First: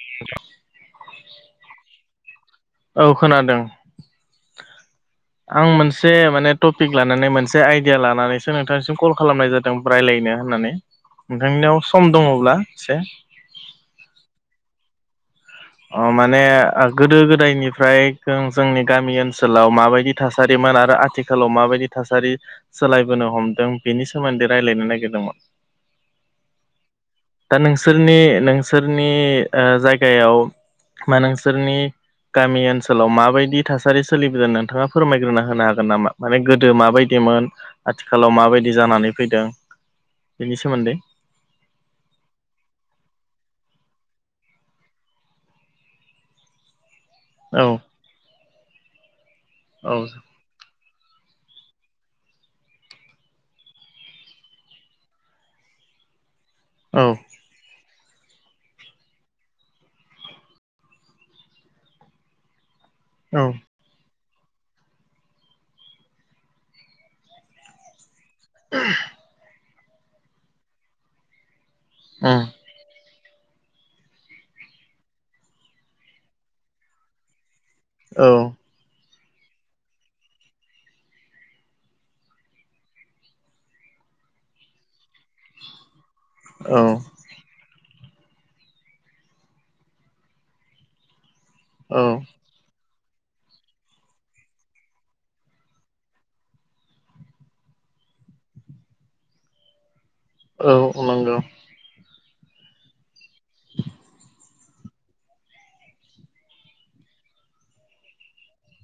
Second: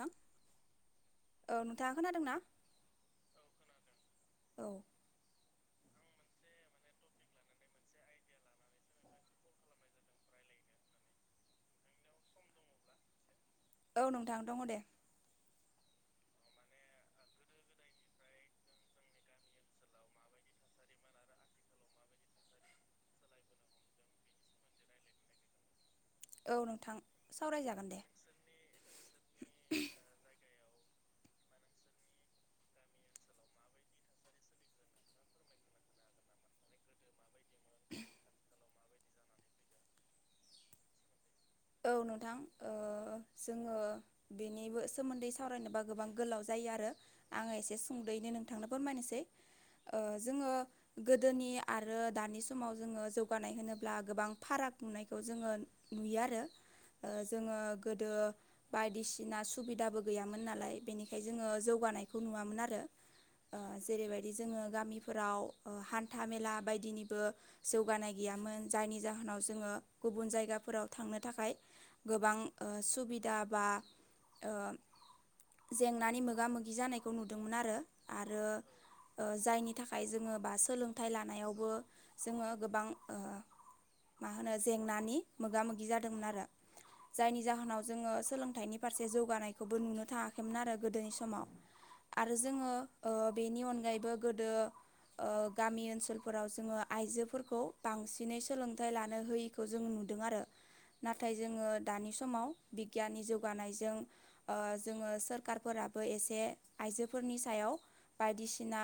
नोंथां औ नोंथाङा खोनादों ना औ खोनादों औ आं मोनसे माने टपिक लानानै मोनसे आइडिया लानानैसो नोंथांनिसिम कल खालामनाय जादों रायज्लायनो होननानै नोंथांनियाव सम दङब्ला एसे औ नोंथां दङ दे ओ माने गोदो गोदायनिफ्राय जोंनि गामि ओनसोलाव माबायदि थासारिमोन आरो आथिखाल आथिखालाव माबायदि थासारि सोलायबोनो हमदों बेनि सोमोन्दै रायज्लायनो नागिरदोंमोन औ नोंथां दा सावरायजागोन दे नोंसोरनि नोंसोरनि ओ जायगायाव बा नोंसोरनि गामि ओनसोलाव माबायदि थासारि सोलिबोदों नोंथाङा फोरमायग्रोना होनो हागोन नामा माने गोदो माबायदिमोन आथिखालाव माबायदि जानानै फैदों बेनि सोमोन्दै औ नोंथां ओ जोङो बेनिबो सोमोन्दै सावरायनोबा गोबां गोलाव जायो आरो आङो औ एसे सुंद'यैनो नोंथांनो फोरमायनोसै औ ओ जोङो गोदोनि आरो दानि समाव जोङो जौगानाय होनोब्ला गोबां फाराग नुनायखौ जोङो नुयो आरो औ जोङो गोदो बायदिसिना सुबिदाबो गैयामोन नालाय बेनिखायनो जोङो जौगानायखौ नुवामोन आरो औ ओ जेरैबायदि जोङो गामिफोराव हान्था मेला बायदिनिबो जौगानाय गैयामोन जायनि जाहोनाव जोङो गुबुन जायगाफोराव थांनो थाखाय उम गोबां सुबिदा बा ओ जेंनानि मोगा मोगि जानायखौ नुदोंमोन आरो औ आरो ओ जायनि थाखाय जोङो बा सोलोंथाइ लानायावबो जोङो गोबां मा होनो जेंनानि मोगा मोगि जादोंमोन आरो औ जायनि जाहोनाव जोङो सोलोंथाइनि फारसे जौगानायखौबो नुनो थाङाखैमोन आरो गोदोनि समाव औ आरो जोङो बेनि अनगायैबो गोदो गामि ओनसोलफोराव जोङो आइजोफोरखौ बांसिनै सोलोंथाइ लानोह जों नुदों आरो औ नाथाय नंगौ जोङो दानि समाव बिगियाननि जौगानायजों ओ जोङो सोरखारफोराबो एसे आइजोफोरनि सायाव बायदिसिना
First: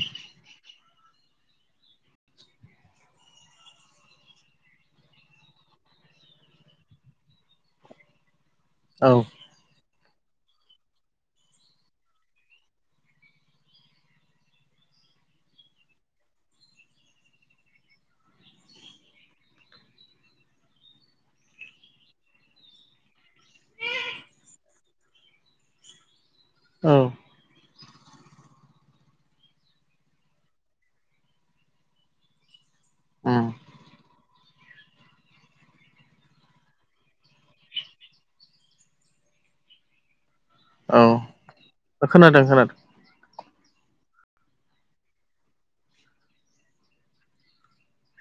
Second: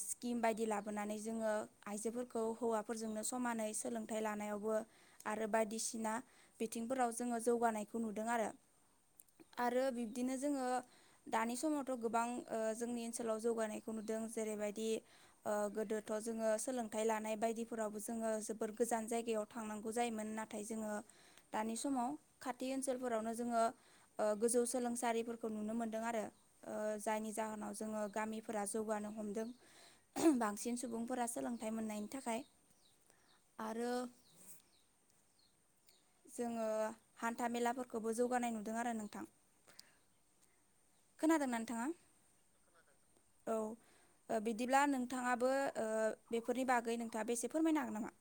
स्किम बायदि लाबोनानै जोङो आइजोफोरखौ हौवाफोरजोंनो समानै सोलों फन्थाइ लानायावबो आरो बायदिसिना बिथिंफोराव जोङो जौगानायखौ नुदों आरो औ आरो बिब्दिनो जोङो दानि समावथ' गोबां जोंनि ओनसोलाव जौगानायखौ नुदों जेरैबायदि गोदोथ' जोङो सोलोंथाइ लानाय बायदिफोरावबो जोङो जोबोर गोजान जायगायाव थांनांगौ जायोमोन नाथाय नाथाय जोङो दानि समाव खाथि ओनसोलफोरावनो जोङो ओ गोजौ सोलोंसालिफोरखौ नुनो मोनदों आरो ओ जायनि जाहोनाव जोङो गामि फोर जौगानो हमदों बांसिन सुबुंफोरा सोलोंथाइ मोननायनि थाखाय ओम आरो जोङो हान्था मेलाफोरखौबो जौगानाय नुदों आरो नोंथां औ खोनादों नोंथाङा खोनादों खोनादों औ बिदिब्ला नोंथाङाबो ओ बेफोरनि बागै नोंथाङा बेसे फोरमायनो हागोन नामा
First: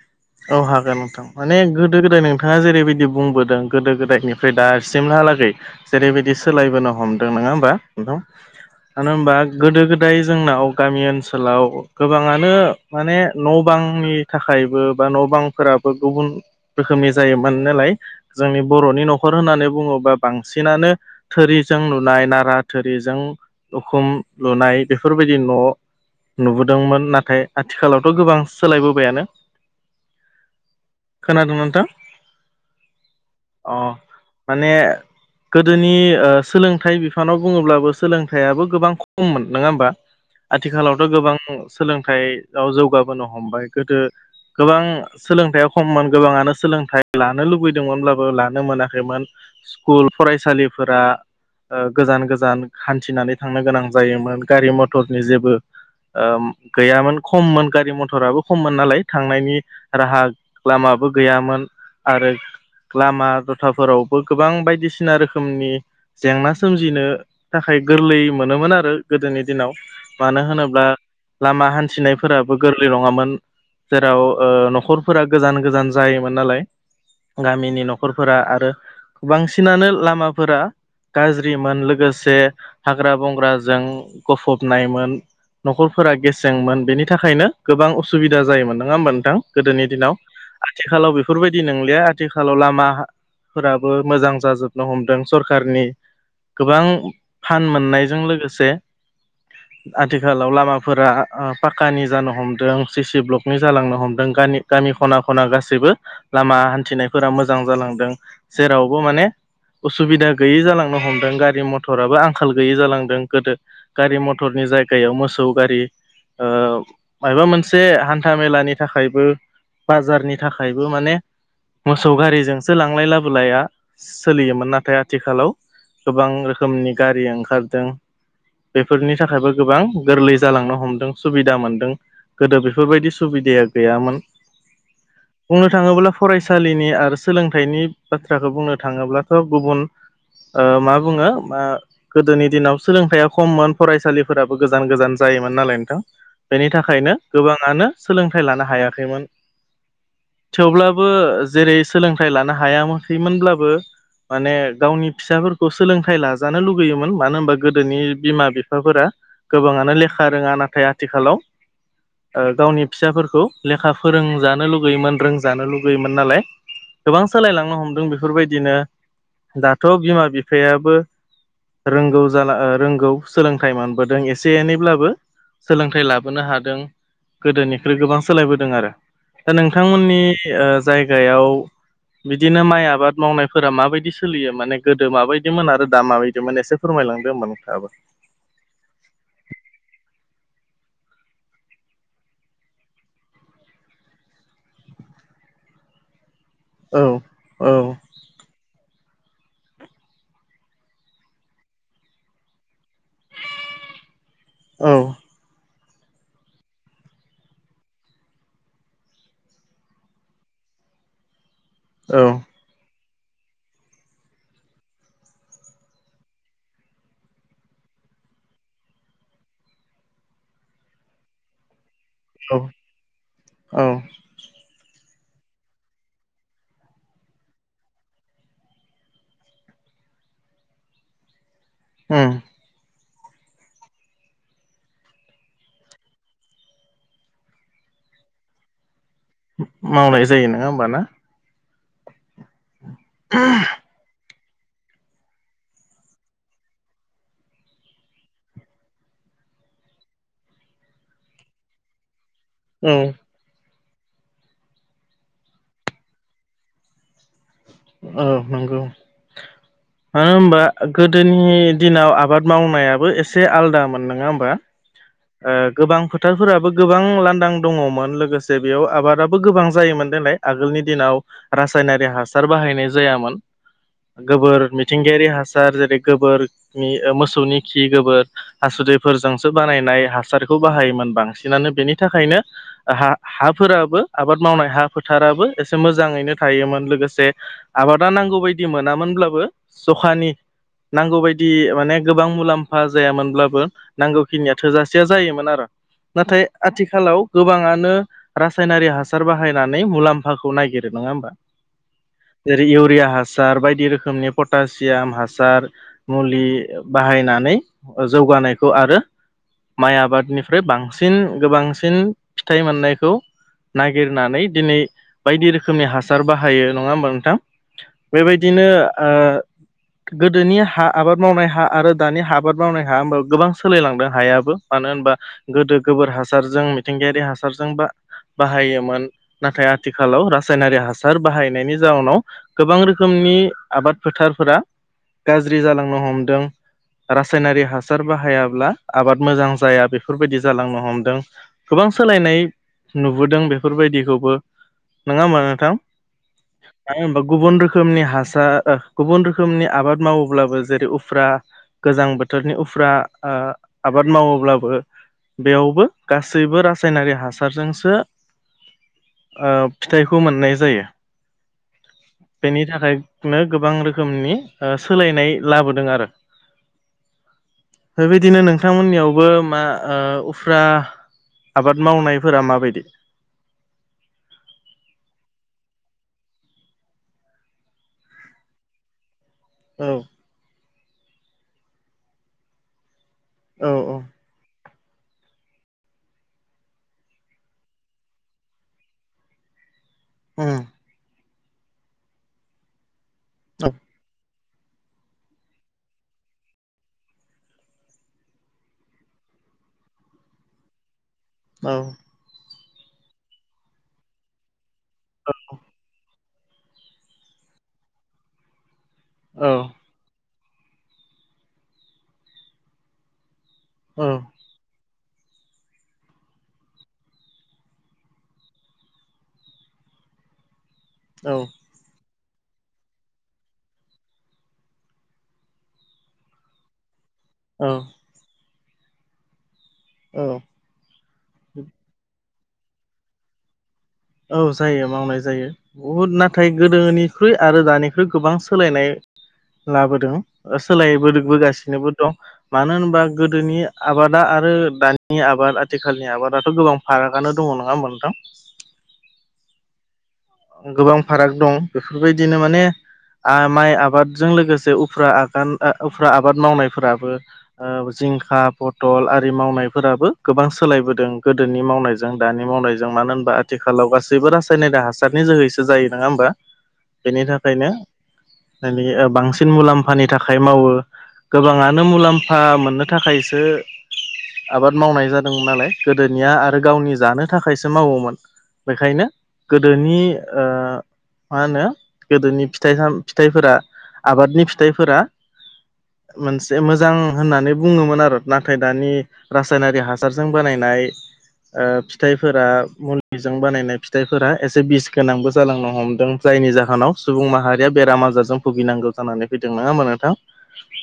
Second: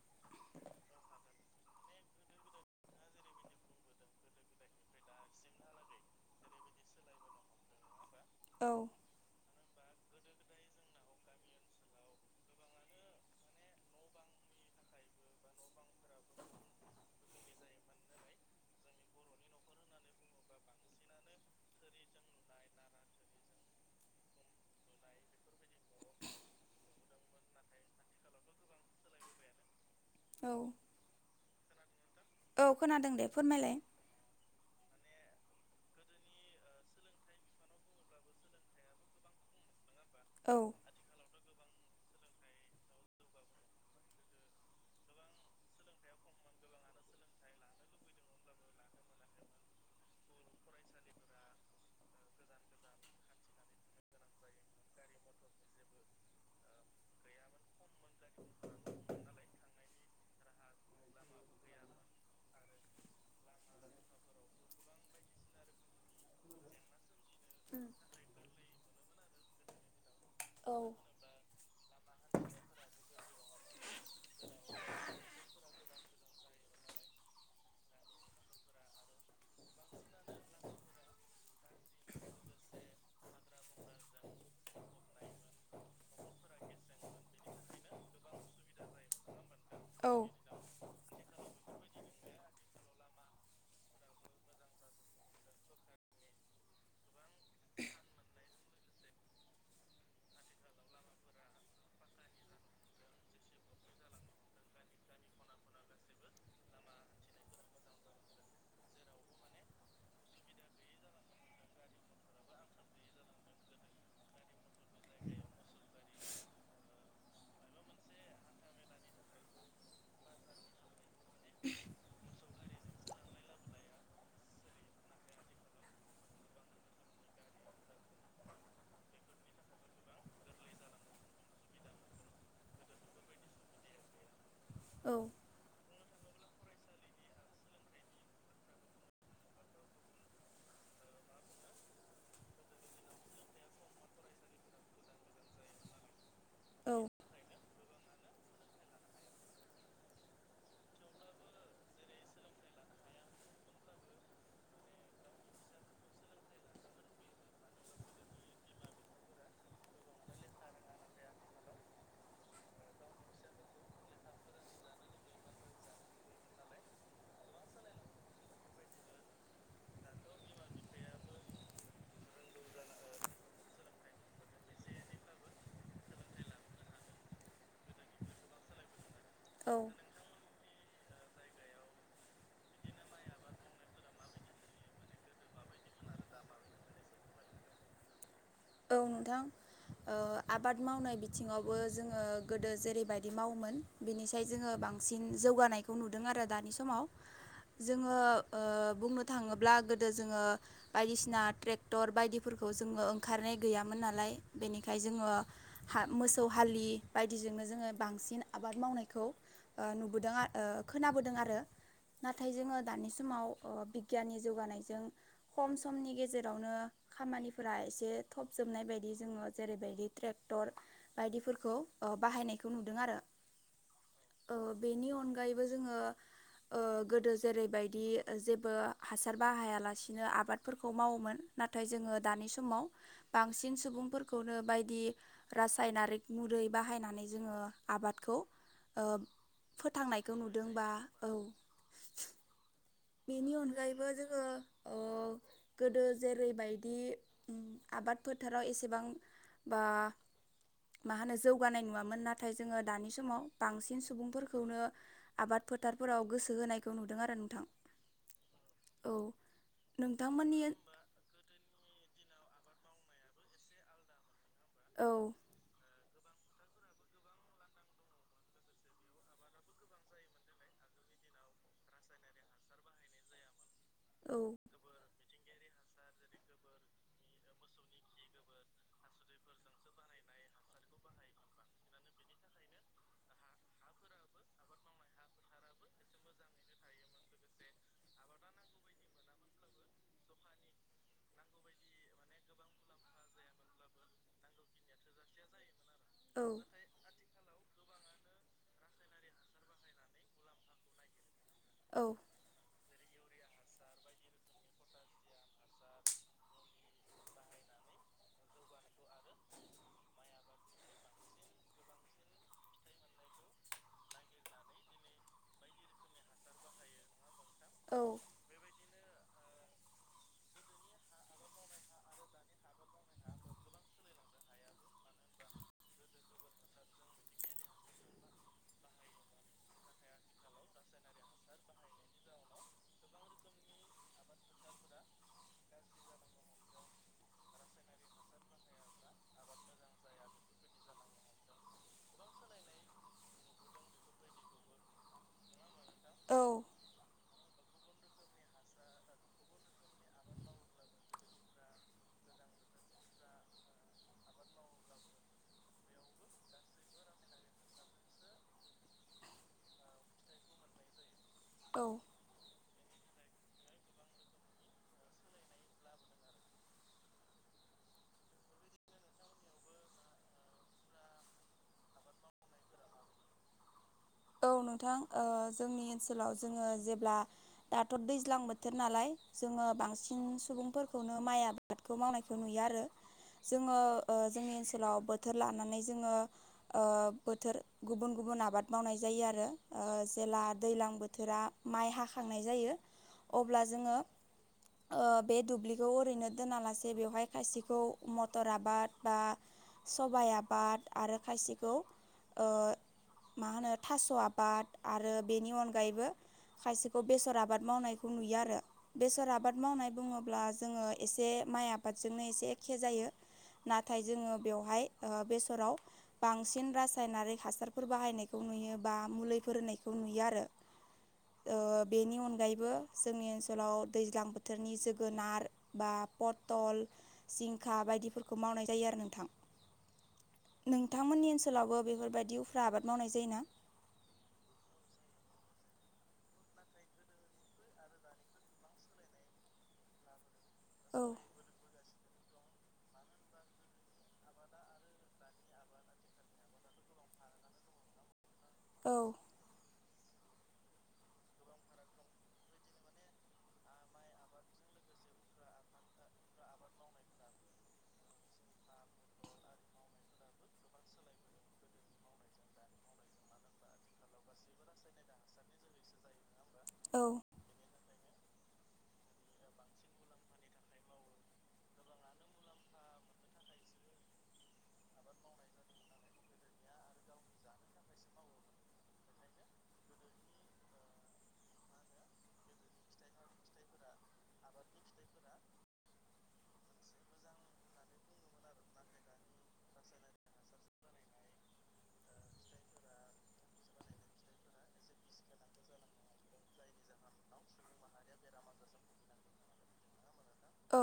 औ हागोन नोंथां माने गोदो गोदाय नोंथाङा जेरैबायदि बुंबोदों गोदो गोदायनिफ्राय दासिमहालागै जेरैबायदि सोलायबोनो हमदों नङा होमबा नोंथां औ मानो होनबा गोदो गोदाय जोंनाव गामि ओनसोलाव गोबाङानो माने न' बांनि थाखायबो बा न' बांफोराबो गुबुन रोखोमनि जायो मोन नालाय जोंनि बर'नि न'खर होननानै बुङोबा बांसिनानो थोरिजों लुनाय नारा थोरिजों उखुम लुनाय बेफोरबायदि न' नुबोदोंमोन नाथाय आथिखालावथ' गोबां सोलायबोबायानो औ खोनादों नोंथां औ खोनादों दे अ फोरमायलाय माने गोदोनि ओ सोलोंथाइ बिफानाव बुङोब्लाबो सोलोंथाइयाबो गोबां खममोन नङा होमबा औ आथिखालावथ' गोबां सोलोंथाइआव जौगाबोनो हमबाय गोदो गोबां सोलोंथायाइया खममोन गोबाङानो सोलोंथाइ लानो लुबैदोंमोनब्लाबो लानो मोनाखैमोन स्कुल फरायसालिफोरा गोजान गोजान हान्थिनानै थांनो गोनां जायोमोन गारि मथरनि जेबो ओ गैयामोन खममोन गारि मथराबो खममोन नालाय थांनायनि राहा लामाबो गैयामोन आरो लामा दथाफोरावबो गोबां बायदिसिना रोखोमनि जेंना सोमजिनो थाखाय औ गोरलै मोनोमोन आरो गोदोनि दिनाव मानो औ होनोब्ला लामा हान्थिनायफोराबो गोरलै नङामोन जेराव न'खरफोरा गोजान गोजान जायोमोन नालाय गामिनि न'खरफोरा आरो बांसिनानो लामाफोरा गाज्रिमोन लोगोसे हाग्रा बंग्राजों गफबनायमोन न'खरफोरा गेसेंमोन बेनि थाखायनो गोबां उसुबिदा जायोमोन नङा होमबा नोंथां गोदोनि औ दिनाव आथिखालाव बेफोरबायदि नंलिया आथिखालाव लामाफोराबो मोजां जाजोबनो हमदों सरखारनि गोबां फान मोननायजों लोगोसे आथिखालाव लामाफोरा पाकानि जानो हमदों सिसि ब्लक निजा जालांनो हमदों गानि गामि खना खना गासैबो लामा हान्थिनायफोरा मोजां जालांदों जेरावबो माने उसुबिदा गैयै जालांनो हमदों गारि मथराबो आंखाल गैयि जालांदों गोदो गारि मथरनि जायगायाव मोसौ गारि मायबा मोनसे हान्था मेलानि थाखायबो बाजारनि थाखायबो माने मोसौ गारिजोंसो लांलाय लाबोलाया सोलियोमोन नाथाय आथिखालाव गोबां रोखोमनि गारि ओंखारदों बेफोरनि थाखायबो गोबां गोरलै जालांनो हमदों सुबिदा मोनदों गोदो बेफोरबायदि सुबिदाया गैयामोन औ बुंनो थाङोब्ला फरायसालिनि आरो सोलोंथाइनि बाथ्राखौ बुंनो थाङोब्लाथ' गुबुन आ मा बुङो मा गोदोनि दिनाव सोलोंथाइा खममोन फरायसालिफोराबो गोजान गोजान जायोमोन नालाय नोंथां बेनि औ थाखायनो गोबाङानो सोलोंथाइ लानो हायाखैमोन थेवब्लाबो जेरै सोलोंथाइ लानो हायाखैमोनब्लाबो माने गावनि फिसाफोरखौ सोलोंथाइ लाजानो लुगैयोमोन मानो होनबा गोदोनि बिमा बिफाफोरा गोबाङानो लेखा रोङा नाथाय आथिखालाव गावनि फिसाफोरखौ लेखा फोरोंजानो लुगैयोमोन रोंजानो लुगैयोमोन नालाय गोबां सोलायलांनो हमदों बेफोरबायदिनो दाथ' बिमा बिफायाबो रोंगौ जाला रोंगौ सोलोंथाइ मोनबोदों एसे एनैब्लाबो सोलोंथाइ लाबोनो हादों गोदोनि बेफोर गोबां सोलायबोदों आरो दा औ नोंथांमोननि जायगायाव बिदिनो माइ आबाद मावनायफोरा माबायदि सोलियो माने गोदो माबायदिमोन आरो दा माबायदिमोन एसे फोरमायलांदो होमबा नोंथाङाबो औ नोंथां। ओ आबाद मावनाय बिथिङावबो जोङो गोदो जेरैबायदि मावोमोन बिनिसाय जोङो बांसिन जौगानायखौ नुदों आरो दानि समाव। औ औ जोङो ओ बुंनो थाङोब्ला गोदो जोङो बायदिसिना ट्रेक्टर बायदिफोरखौ जोङो ओंखारनाय गैयामोन नालाय औ बेनिखाय जोङो हा मोसौ हालि बायदिजोंनो जोङो बांसिन आबाद मावनायखौ ओ नुबोदों खोनाबोदों आरो नाथाय जोङो दानि समाव बिगियाननि जौगानायजों खम समनि गेजेरावनो खामानिफोरा एसे एसे थब जोबनाय बायदि जोङो जेरैबायदि ट्रेक्टर बायदिफोरखौ औ बाहायनायखौ नुदों औ आरो बेनि अनगायैबो जोङो ओ गोदो जेरैबायदि जेबो हासार बाहायालासिनो आबादफोरखौ मावोमोन नाथाय जोङो उम दानि समाव बांसिन सुबुंफोरखौनो बायदि रासायनारिक मरै बाहायनानै जोङो आबादखौ मावनाय फोथांनायखौ जायो नङा होमबा नुदोंबा ना औ बेनि अनगायैबो जोङो ओ गोदो जेरैबायदि आबाद फोथाराव एसेबां बा मा होनो जौगानाय नुवामोन नाथाय जोङो औ दानि समाव। बांसिन सुबुंफोरखौनो आबाद फोथारफोराव गोसो होनायखौ नुदों आरो नोंथां। औ नंगौ मानो औ होनबा नोंथांमोननि गोदोनि दिनाव आबाद मावनायाबो एसे आलादामोन नङा होमबा? औ गोबां फोथारफोराबो गोबां लांदां दङमोन लोगोसे बेयाव आबादाबो गोबां जायोमोन देग्लाय आगोलनि दिनाव रासायनारि हासार बाहायनाय जायामोन औ गोबोर मिथिंगायारि हासार जेरै गोबोरनि मोसौनि खि गोबोर हासुदैफोरजोंसो बानायनाय हासारखौ बाहायोमोन बांसिनानो बेनि थाखायनो हा हाफोराबो आबाद मावनाय हा फोथाराबो एसे मोजाङैनो थायोमोन लोगोसे। आबादा नांगौ बायदि मोनामोनब्लाबो जखानि नांगौ बायदि माने गोबां मुलाम्फा जायामोनब्लाबो नांगौ खिनिया थोजासे खथिया जायोमोन आरो औ नाथाय आथिखालाव गोबाङानो रासायनारि हासार बाहायनानै मुलाम्फाखौ ननायागिरो नङा होमबा? औ जेरै इउरिया हासार बायदि रोखोमनि पटासियाम हासार। मुलि बाहायनानै जौगानायखौ आरो [inaudible] माइ आबादनिफ्राय बांसिन गोबांसिन फिथाइ मोननायखौ नागिरनानै दिनै बायदि रोखोमनि हासार बाहायो नङा होमबा नोंथां? औ बेबायदि बिदिनो ओ गोदोनि हा आबाद मावनाय हा आरो दानि आबाद मावनाय हा होमबा गोबां सोलायलांदों हायाबो मानो होनबा गोदो गोबोर हासारजों मिथिंगायारि हासारजों बा बाहायोमोन। नाथाय आथिखालाव रासायनारि हासार बाहायनायनि जाउनाव गोबां रोखोमनि आबाद फोथारफोरा गाज्रि जालांनो हमदों रासायनारि हासार बाहायाब्ला आबाद मोजां जाया बेफोरबायदि जालांनो हमदों। गोबां सोलायनाय नुबोदों बेफोरबायदिखौबो नङा होमबा नोंथां? [inaudible] मा होनबा गुबुन रोखोमनि हासार गुबुन रोखोमनि आबाद मावोब्लाबो जेरै उफ्रा गोजां बोथोरनि उफ्रा आबाद मावोब्लाबो बो बेयावबो गासैबो रासायनारि हासारजोंसो ओ फिथाइखौ मोननाय जायो। औ बेनि थाखायनो गोबां रोखोमनि सोलायनाय लाबोदों आरो। बेबायदिनो नोंथांमोननियावबो मा ओ उफ्रा आबाद मावनायफोरा माबायदि? औ नोंथांओ जोंनि ओनसोलाव जोङो जेब्ला दाथ' दैज्लां बोथोर नालाय जोङो औ बांसिन सुबुंफोरखौनो माइ आबादखौ मावनायखौ नुयो आरो औ जोङो औ जोंनि ओनसोलाव बोथोर लानानै जोङो बोथोर गुबुन गुबुन आबाद मावनाय ज जायो आरो जे उम दैज्लां बोथोरा माइ हाखांनाय जायो अब्ला जोङो ओ बे दुब्लिखौ ओरैनो दोनालासे बेवहाय खायसेखौ मटर आबाद बा सबाइ आबाद आरो औ खायसेखौ ओ मा होनो थास' आबाद आरो बेनि अनगायैबो खायसेखौ बेसर आबाद मावनायखौ नुयो आरो बेसर औ आबाद मावनाय बुङोब्ला जोङो एसे माइ आबादजोंनो एसे एखे जायो नाथाय जोङो बेवहाय बेसराव बांसिन रासायनारिक हासारफोर बाहायनायखौ नुयो बा मुलिफोरायखौ नुयो आरो औ बेनि अनगायैबो जोंनि ओनसोलाव दैज्लां बोथोरनि जोगोनार बा पथल सिंखा बायदिफोरखौ मावनाय जायो आरो नोंथां औ नोंथांमोननि ओनसोलावबो बेफोरबायदि उफ्रा आबाद मावनाय जायोना औ जायो मावनाय जायो बुहुद नाथाय गोदोनिख्रुइ आरो दानिख्रुइ गोबां सोलायनाय लाबोदों औ सोलायबोबोगासिनोबो दं मानो होनबा गोदोनि आबादा आरो दानि आबाद आथिखालनि आबादाथ' गोबां फारागानो दङ नङा होमबा नोंथां औ गोबां फाराग दं बेफोरबायदिनो माने माइ आबादजों लोगोसे उफ्रा आगान उफ्रा आबाद मावनायफोराबो जिंखा पटल आरि मावनायफोराबो गोबां सोलायबोदों गोदोनि मावनायजों जों दानि मावनायजों मानो होनबा आथिखालाव गासैबो रासायनाय द ह हासारनि जोहैसो जायो नङा होमबा औ बेनि थाखायनो बांसिन मुलाम्फानि थाखाय मावो गोबाङानो मुलाम्फा मोननो थाखायसो आबाद मावनाय जादोंमोन नालाय गोदोनिया आरो गावनि जानो थाखायसो मावोमोन बेखायनो गोदोनि मा होनो गोदोनि फिथाइ फिथाइफोरा आबादनि फिथाइफोरा मोनसे मोजां होननानै बुङोमोन आरो नाथाय दानि रासायनारि हासारजों बानायनाय फिथाइफोरा मुलिजों बानायनाय फिथाइफोरा एसे बिस गोनांबो जालांनो हमदों जायनि जाहोनाव सुबुं माहारिया बेराम आजारजों भुगिनांगौ जानानै फैदों नाोमबा नोंथां औ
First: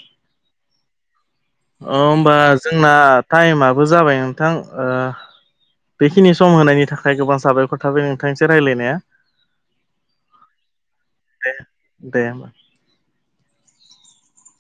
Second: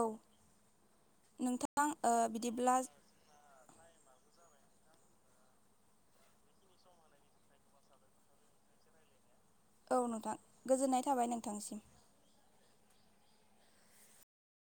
नोंथां बिदिब्ला टाइमाबबो जाबाय नोंथां बेखिनि सम होनायनि थाखाय गोबां साबायखर थाबाय नोंथांनिसो रायज्लायनाया औ नोंथां गोजोननाय थाबाय दे नोंथांसिम दे होमबा